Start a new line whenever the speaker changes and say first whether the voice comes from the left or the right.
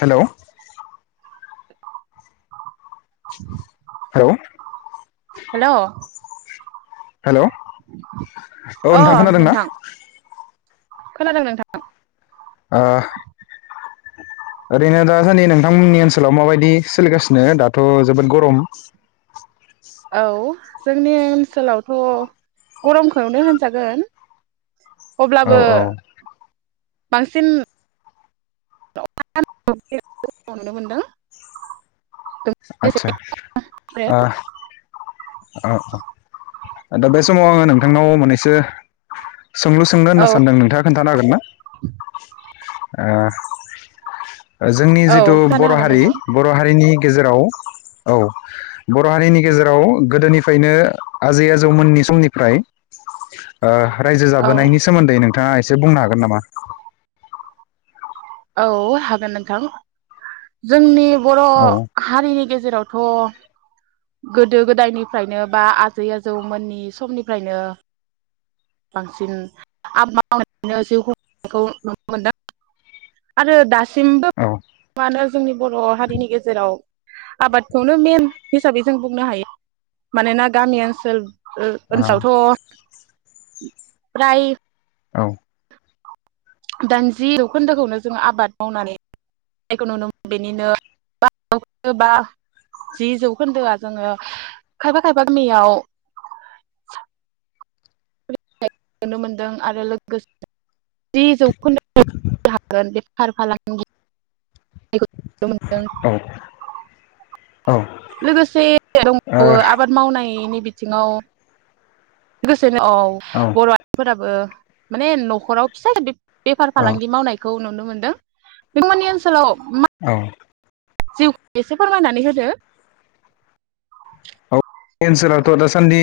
left: Hello hello
right: hello
left: hello औ नोंथां खोनादोंना?
right: खोनादों नोंथां।
left: ओ ओरैनो दासान्दि नोंथांमोननि ओनसोलाव माबायदि सोलिगासिनो? दाथ' जोबोद गरम।
right: औ। जोंनि ओनसोलावथ' गरमखौनो होनजागोन।
left: औ
right: अब्लाबो
left: औ
right: बांसिन [inaudible] नुनो मोनदों।
left: आदसा ओ औ दा बे समाव आङो नोंथांनाव मोननैसो सोंलु सोंनो होनना
right: औ
left: सानदों नोंथाङा खोन्थानो हागोन ना? ओ जोंनि
right: औ
left: जिथु
right: खोनानो
left: बर'
right: हागोन
left: हारि
right: नोंथां
left: बर' हारिनि गेजेराव औ बर' हारिनि गेजेराव गोदोनिफ्रायनो आजै आजौमोननि समनिफ्रा ओ रायजो
right: औ
left: जाबोनायनि सोमोन्दै नों नोंथाङा एसे बुंनो हागोन नामा?
right: औ हागोन नोंथां। जोंनि बर'
left: औ
right: हारिनि गेजेर जेरावथ' गोदो गोदायनिफ्रायनो बा आजै आजौमोननि समनिफ्रायनो बांसिन आबाद मावनायनायखौ नुनो मोनदों आरो दासि सिमबो
left: औ
right: मानो जोंनि बर' हारिनि गेजेराव आबादखौनो मेन हिसाबै जों बुंनो हायो मानोना गामि ओनसोल ओ ओनसोलावथ' फ्राय
left: औ।
right: दानि जि जौखोन्दोखौनो जोङो आबाद मावनानैखौ नुनो मोनो बेनिनो ब जौन बा जि जौखोन्दोआ जोङो खायफा खायफा गामियाव नुनो मोनदों आरो लोगोसे जिजौ खोन्दो हागोन बे फार फालांगि नुनो मोनदों
left: औ औ।
right: लोगोसे दंबावो आबाद मावनाय नि बिथिङाव गोस खोनो औ बर'आ फोराबो माने न'खराव फिसा बे बेफार
left: औ
right: फालांगि मावनायखौ नु नुनो मोनदों नोंथांमोननि ओनसोलाव
left: औ
right: जिउखौ एसे फोरमायनानै होदो?
left: औ ओनसोलावथ' दासान्दि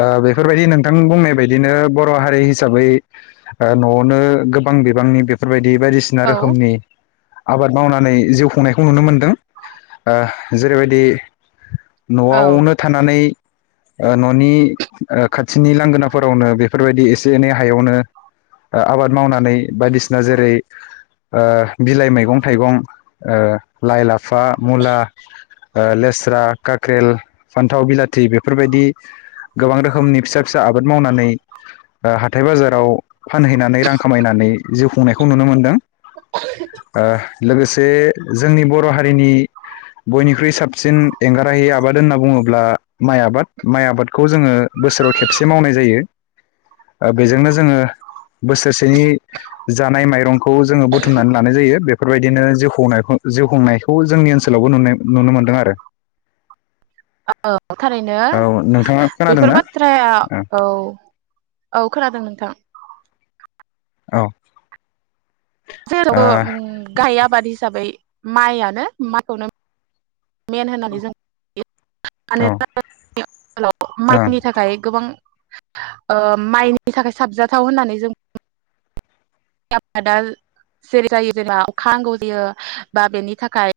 left: ओ बेफोरबायदि नोंथां बुंनाय बायदिनो बर' हारि हिसाबै ओ न'आवनो गोबां बिबांनि बेफोरबायदि बायदिसिना
right: औ
left: रोखोमनि आबाद मावनानै जिउ खुंनायखौ नुनो मोनदों। जेरैबायदि
right: औ
left: न'आवनो थानानै ओ न'नि ओ खाथिनि लांगोनाफोरावनो बेफोरबायदि एसे एनै हायावनो आबाद मावनानै बायदिसिना जेरै ओ बिलाइ मैगं-थाइगं लाइ ला फा, मुला ओ लेस्रा, कार क्रेल फान्थाव बिलाथि बेफोरबायदि गोबां रोखोमनि फिसा फिसा आबाद मावनानै ओ हाथाय बाजाराव फानहैनानै रां खामायनानै जिउ खुंनायखौ नुनो मोनदों। आह लोगोसे जोंनि बर' हारिनि बयनिख्रुइ साबसिन एंगार फ्राय आबाद होनना बुंङोब्ला माइ आबाद माइ आबादखौ जोंङो बोसोराव खेबसे मावनाय जायो। बेजोंनो जोंङो बोसोरसेनि जानाय माइरं खौ जोंङो बुथुमनानै लानाय जायो, बे बेफोर बायदिनो जिउ खुंनायखौ जिउ खुंनायखौ जोंनि ओनसोलावबो नुनाय नुनो मोनदों आरो।
right: आओ थारैनो
left: औ नोंथाङा
right: बेफोर
left: खोनादोंना
right: बाथ्राया औ औ खोनादों नोंथां।
left: औ
right: जेराव बो उम गाहाय आबाद हिसाबै माइयानो माइखौनो मेन होननानै जों [unintelligible] [unintelligible]
left: ओ औ
right: [unintelligible] सोलाव
left: औ
right: माइनि थाखाय गोबां ओ माइनि थाखाय साबजाथाव होननानै जों आबादा जेरै जायो जेनेबा अखा नांगौ जायो बा बेनि थाखाय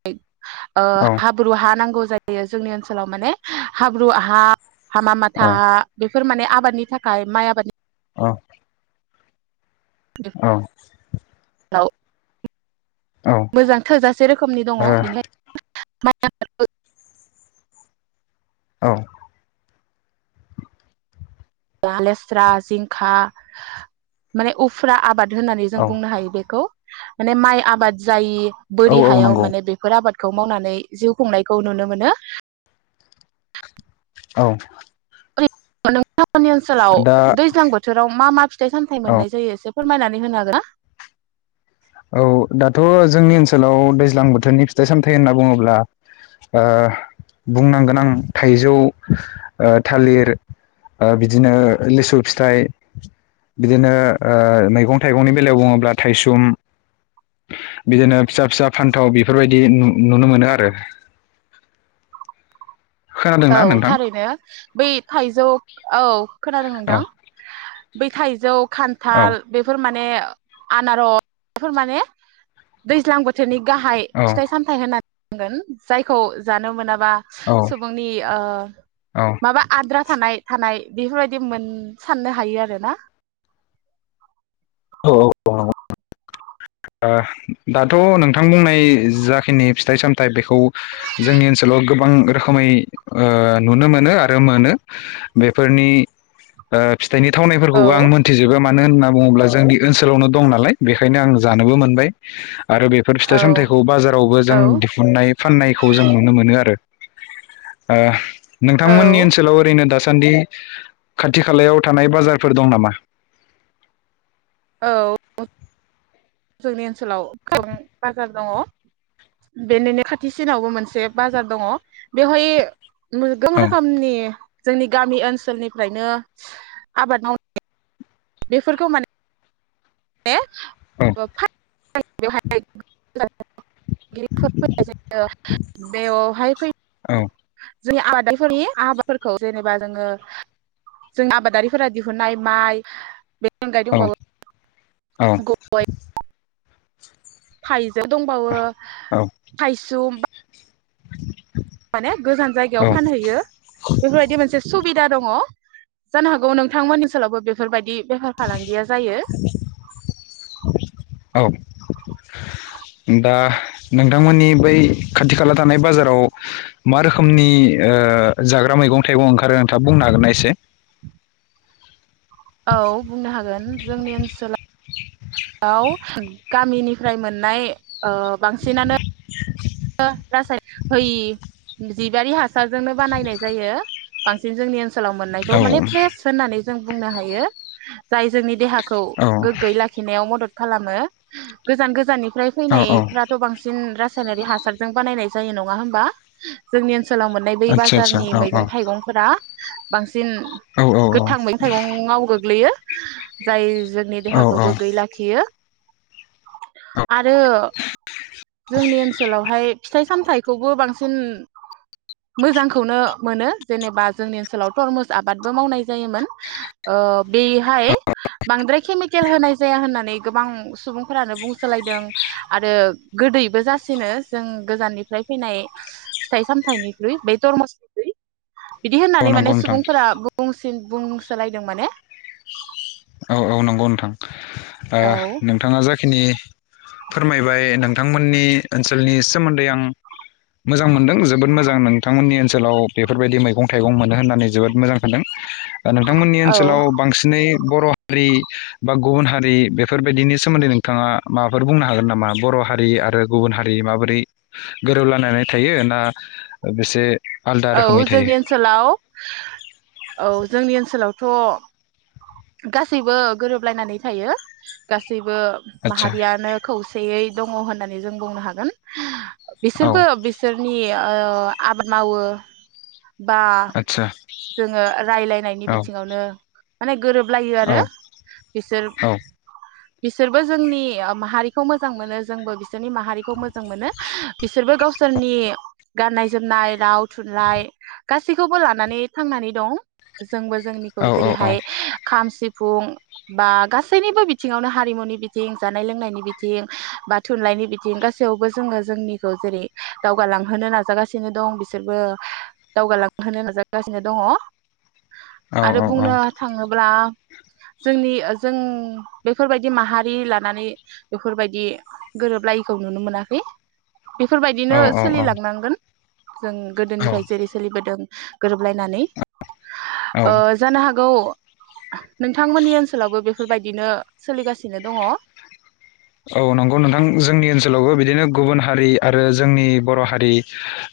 right: ओ
left: औ
right: हाब्रु हा नांगौ जायो जोंनि ओनसोलाव माने हाब्रु हा हामा माथा हा बे बेफोर माने आबादनि थाखाय माइ आबादनि
left: अ औ
right: औ
left: औ
right: मोजां थोजासे रोखोमनि दङ
left: ओ
right: बेनि- [unintelligible]
left: औ
right: लेस्रा जिंखा माने उफ्रा आबाद होननानै जों
left: औ
right: बुंनो हायो बेखौ माने माइ आबाद जायि
left: औ
right: बोरि
left: औ
right: हायाव
left: नंगौ
right: माने बेफोर आबाद खौ मावनानै जिउ खुंनायखौ नुनो मोनो
left: औ
right: [unintelligible] नि ओनसोलाव
left: दा
right: दैज्लां बोथोराव मा मा फिथाइ सामथाइ
left: औ
right: मोननाय जायो एसे फोरमायनानै होनो हागोनना
left: औ दाथ जोंनि ओनसोलाव दैज्लां बोथोरनि फिथाइ सामथाइ होनना बुङोब्ला ओ बुंनांगोन आं थाइजौ ओ थालिर ओ बिदिनो लिसु फिथाइ बिदिनो ओ मैगं थाइगंनि बेलायाव बुङोब्ला थाइसुम बिदिनो फिसा फिसा फान्थाव बेफोरबायदि नु-नुनो मोनो आरो
right: औ
left: खोनादोंना नोंथां
right: थारैनो बै थाइजौ औ खोना खोनादों
left: औ
right: नोंथां बै थाइजौ
left: औ
right: खान्थाल बेफोर माने बे आनार फोर माने दैज्लां बोथोरनि गाहाय
left: औ
right: फिथाइ सामथायाइ होनाय गोन जायखौ जानो मोनाबा बा बुंनि ओ
left: औ
right: माबा आद्रा थानाय थानाय बेफोरबायदि मोन साननो हायो आरो ना
left: औ औ ओह दाथ नोंथां बुंनाय जाखिनि फिथाइ सामथाइ बेखौ खौ जोंनि ओनसोलाव गोबां रोखोम रोखोमै ओ नुनो मोनो आरो मोनो बेफोरनि ओ फिथाइनि
right: औ
left: थावनायफोरखौबो आं मोनथिजोबो माने होनना बुङोब्ला जोंनि ओनसोलावनो दं नालाय बेखायनो आं जानोबो मोनबाय आरो बेफोर फिथाइ
right: औ
left: सामथाइखौ बाजारावबो
right: औ
left: जों दिहुननाय फाननायखौ जों नुनो मोनो आरो ओ।
right: औ
left: नोंथांमोननि ओनसोलाव ओरैनो दासा सान्दि खाथि खालायाव थानाय बाजारफोर दं नामा?
right: औ जोंनि। ओनसोलाव [unintelligible] बाजार। दङ बेनिनो खाथिसिनावबो मोनसे बाजार दङ बेवहाय। [unintelligible]
left: औ
right: रोखोमनि। जोंनि गामि ओनसोलनिफ्रायनो आबाद मावनाय बेफोरखौ माने। [unintelligible] [unintelligible] [unintelligible]
left: औ
right: [unintelligible] जोंनि आबादारिफोरनि आबाफोरखौ जेनेबा जोङो जों आबादारिफोरा दिहुननाय माइ बे
left: औ
right: [unintelligible]
left: औ।
right: [unintelligible] थाइ। दंबावो
left: औ
right: थायसुम।
left: [inaudible]
right: माने गोजान जायगायाव
left: औ
right: फानहैयो बेफोरबायदि मोनसे। सुबिदा दङ जानो हागौ नोंथांमोननि सोलावबो बेफोरबायदि। बेफार फालांगिया जायो।
left: औ दा नोंथांमोननि बै खाथि खाला थानाय बाजाराव मा रोखोमनि ओ जाग्रा मैगं थाइगं ओंखारो नोंथाङा बुंनो हागोन ना एसे।
right: औ। बुंनो हागोन जोंनि ओनसोलाव। बाव गामिनिफ्राय मोननाय। ओ बांसिनानो। ओ रासाय होयि जिबारि हा साजोंनो बानायनाय जायो। बांसिन जोंनि ओन सोलाव मोननायखौ
left: औ
right: माने फ्रेस होननानै। जों बुंनो हायो जाय जोंनि देहा। खौ
left: औ
right: गोग्गोयै लाखिनायाव मदद। खालामो गोजान गोजाननि। ओमफ्राय
left: औ
right: फैनाय
left: औ
right: फ्राथ' बांसिन रा सायनारि हा रजों बानायनाय जायो नंआ होनबा? सोलाव मोननाय बै
left: आदसा
right: बाजारनि
left: आदसा
right: मैगं थाइगंफोरा बांसि सिन
left: औ औ औ
right: गोथां मैगं थाइगंआव गोग्लैयो जाय जोंनि
left: औ
right: देहाखौ गोग्गोयै लाखियो।
left: औ
right: आरो जोंनि ओनसोल बोय फिथाइ सामथाइखौबो बांसिन मोजांखौनो मोनो जेनेबा जोंनि ओनसोलाव टर्मुस आबादबो मावनाय जायोमोन बेहाय बांद्राय केमिकेल होनाय जाया होननानै गोबां सुबुंफोरानो बुंसोलायदों आरो गोदैबो जायो सिनो जों गोजाननिफ्राय फैनाय फिथाइ सामथाइनिख्रुइ बे टरमुस बिदि
left: औ
right: होननानै
left: नंगौ
right: माने
left: नोंथां
right: सुबुंफोरा बुंसिन बुं सोलायदों माने
left: औ औ नंगौ नोंथां ओ
right: औ
left: नोंथाङा जाय खिनि फोरमायबाय नोंथांमोननि ओनसोलनि सोमोन्दै आं मोजां मोनदों जोबोद मोजां नोंथांमोननि ओनसोलाव बेफोरबायदि मैगं थाइगं मोनो होननानै जोबोद मोजां सानदों दा नोंथांमोननि
right: औ
left: ओनसोलाव बांसिनै बर' हारि बा गुबुन हारि बेफोरबायदिनि सोमोन्दै नोंथाङा माबाफोर बुंनो हागोन नामा बर' हारि आरो गुबुन हारि माबोरै गोरोबलायनाय थायो ना एसे
right: औ जोंनि ओनसोलाव औ जोंनि ओनसोलाव थ' गासैबो गोरोबलायनानै थायो गासैब बो
left: आदसा
right: माहारियानो खौसेयै दङ होननानै जों बुंनो हागोन
left: औ
right: बिसोरबो बिसोरनि ओ आबाद मावो बा
left: आदसा
right: जोङो रायलायनायनि
left: औ
right: बिथिङावनो गोरोब लायो
left: औ
right: आरो बिसोर
left: औ
right: [inaudible] बिसोरबो जोंनि माहारिखौ मोजां मोनो जोंबो बिसोरनि माहारिखौ मोजां मोनो बिसोरबो गावसोरनि गाननाय जोमनाय राव थुनलाइ गासैखौबो लानानै थांनानै दं। जोंबो जोंनिखौ
left: औ औ
right: जेरैहाय खाम सिफुं बा गासैनिबो बिथिङावनो हारिमुनि बिथिं जानाय लोंनायनि बिथिं बा थुनलाइनि बिथिं गासैयावबो जोङो जोंनिखौ जेरै दावगालांहोनो नाजागासिनो दं बिसोरबो दावगालांहोनो नाजागासिनो दङ
left: औ
right: आरो बुंनो
left: औ
right: थाङोब जोंनि जों बेफोरबायदि माहारि लानानै बेफोरबायदि गोरोबलायैखौ नुनो मोनाखै
left: औ
right: बेफोरबायदिनो
left: औ
right: सोलिलांनांगोन जों
left: औ
right: गोदोनिफ्राय जेरै सोलिबोदों गोरोब अनलायनानै
left: औ
right: ओ जानो हागौ नोंथांमोननि ओनसोलावबो बेफोरबायदिनो सोलिगासिनो दङ?
left: औ नंगौ नोंथां जोंनि ओनसोलावबो बिदिनो गुबुन हारि आरो जोंनि बर' हारि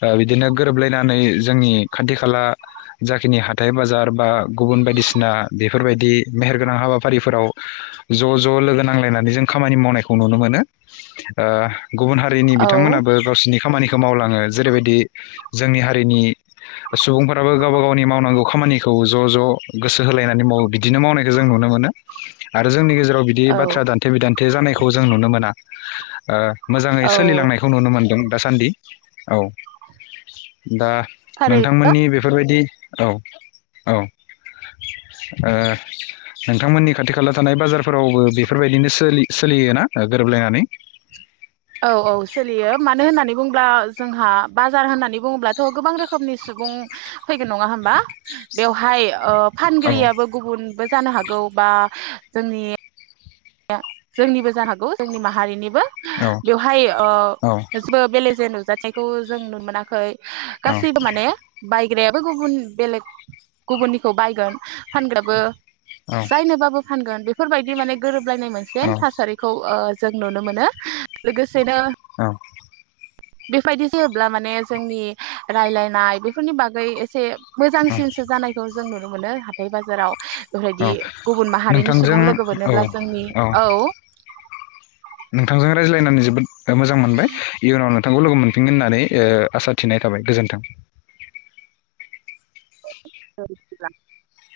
left: ओ बिदिनो गोरोबलायनानै जोंनि खाथि खाला जाखिनि हाथाइ बाजार बा गुबुन बायदिसिना बेफोरबायदि मेहेरगोनां हाबाफारिफोराव ज' ज' लोगो नांलायनानै जों खामानि मावनाय खौ नुनो मोनो ओ गुबुन हारिनि
right: औ
left: बिथांमोनाबो गावसोरनि खामानिख दो मावलाङो जेरैबायदि जोंनि हारिनि सुबुंफोराबो गावबा गावनि मावनांगौ खामानिखौ ज' ज' गोसो होलायनानै माव बिदिनो मावनायखौ जों नुनो मोनो आरो जोंनि गेजेर आव बिदि बाथ्रा दान्थे बिदान थे जानायख' खौ जों नुनो मोना ओ मोजाङै
right: औ
left: सोलिलांनायखौ नुनो मोनदों। दासान्दि औ दा
right: थारै
left: नोंथांमोननि बेफोरबायदि औ औ ओ नोंथांमोननि खाथि खाला थानाय बाजारफोरावबो बेफोरबायदिनो सोलि सो सोलियोना ओ गोरोबलायनानै?
right: औ औ सोलियो मानो होननानै बुङोब्ला जोंहा बाजार होननानै बुङोब्लाथ गोबां रोखोमनि सुबुं फैगोन नङा होमबा बेवहाय ओब
left: औ
right: फानगिरियाबो गुबुनबो जानो हागौ बा जोंनि या जोंनिबो जानो हागौ जोंनि माहारिनिब बो
left: औ
right: बेवहाय ओ
left: औ
right: जेबो बेले जे जाथायखौ जों नुन मोनाखै। गासिबो माने बाइक ग्रायाबो गुबुन बेलेग गुबुननिखौ बायगोन फानग्राबो
left: औ
right: जायनोबाबो फानगोन बेफ फोरबायदि माने लायनाय मोनसे
left: औ
right: थासारिखौ ओ जों नुनो मोनो लोगोसेनो
left: [unintelligible]
right: बेफोबायदि जायोब्ला माने जोंनि रायलायनाय बेफोरनि बागै एसे
left: औ
right: मोजांसिनसो जानायखौज जों नुनो मोनो हाथाय बाजाराव बेबायदि
left: औ
right: गुबुन माहारिनि
left: नोंथांजों
right: सुबुं लोगो
left: औ
right: मोनोब्ला जोंनि औ
left: नोंथांजों रायज्लायनानै जोबोद ओ मोजां मोनबाय इयुनाव नों थांखौ लोगो मोनफिनगोन होननानै ओ आसा थिनाय थाबाय गोजोन्थों।
right: [inaudible]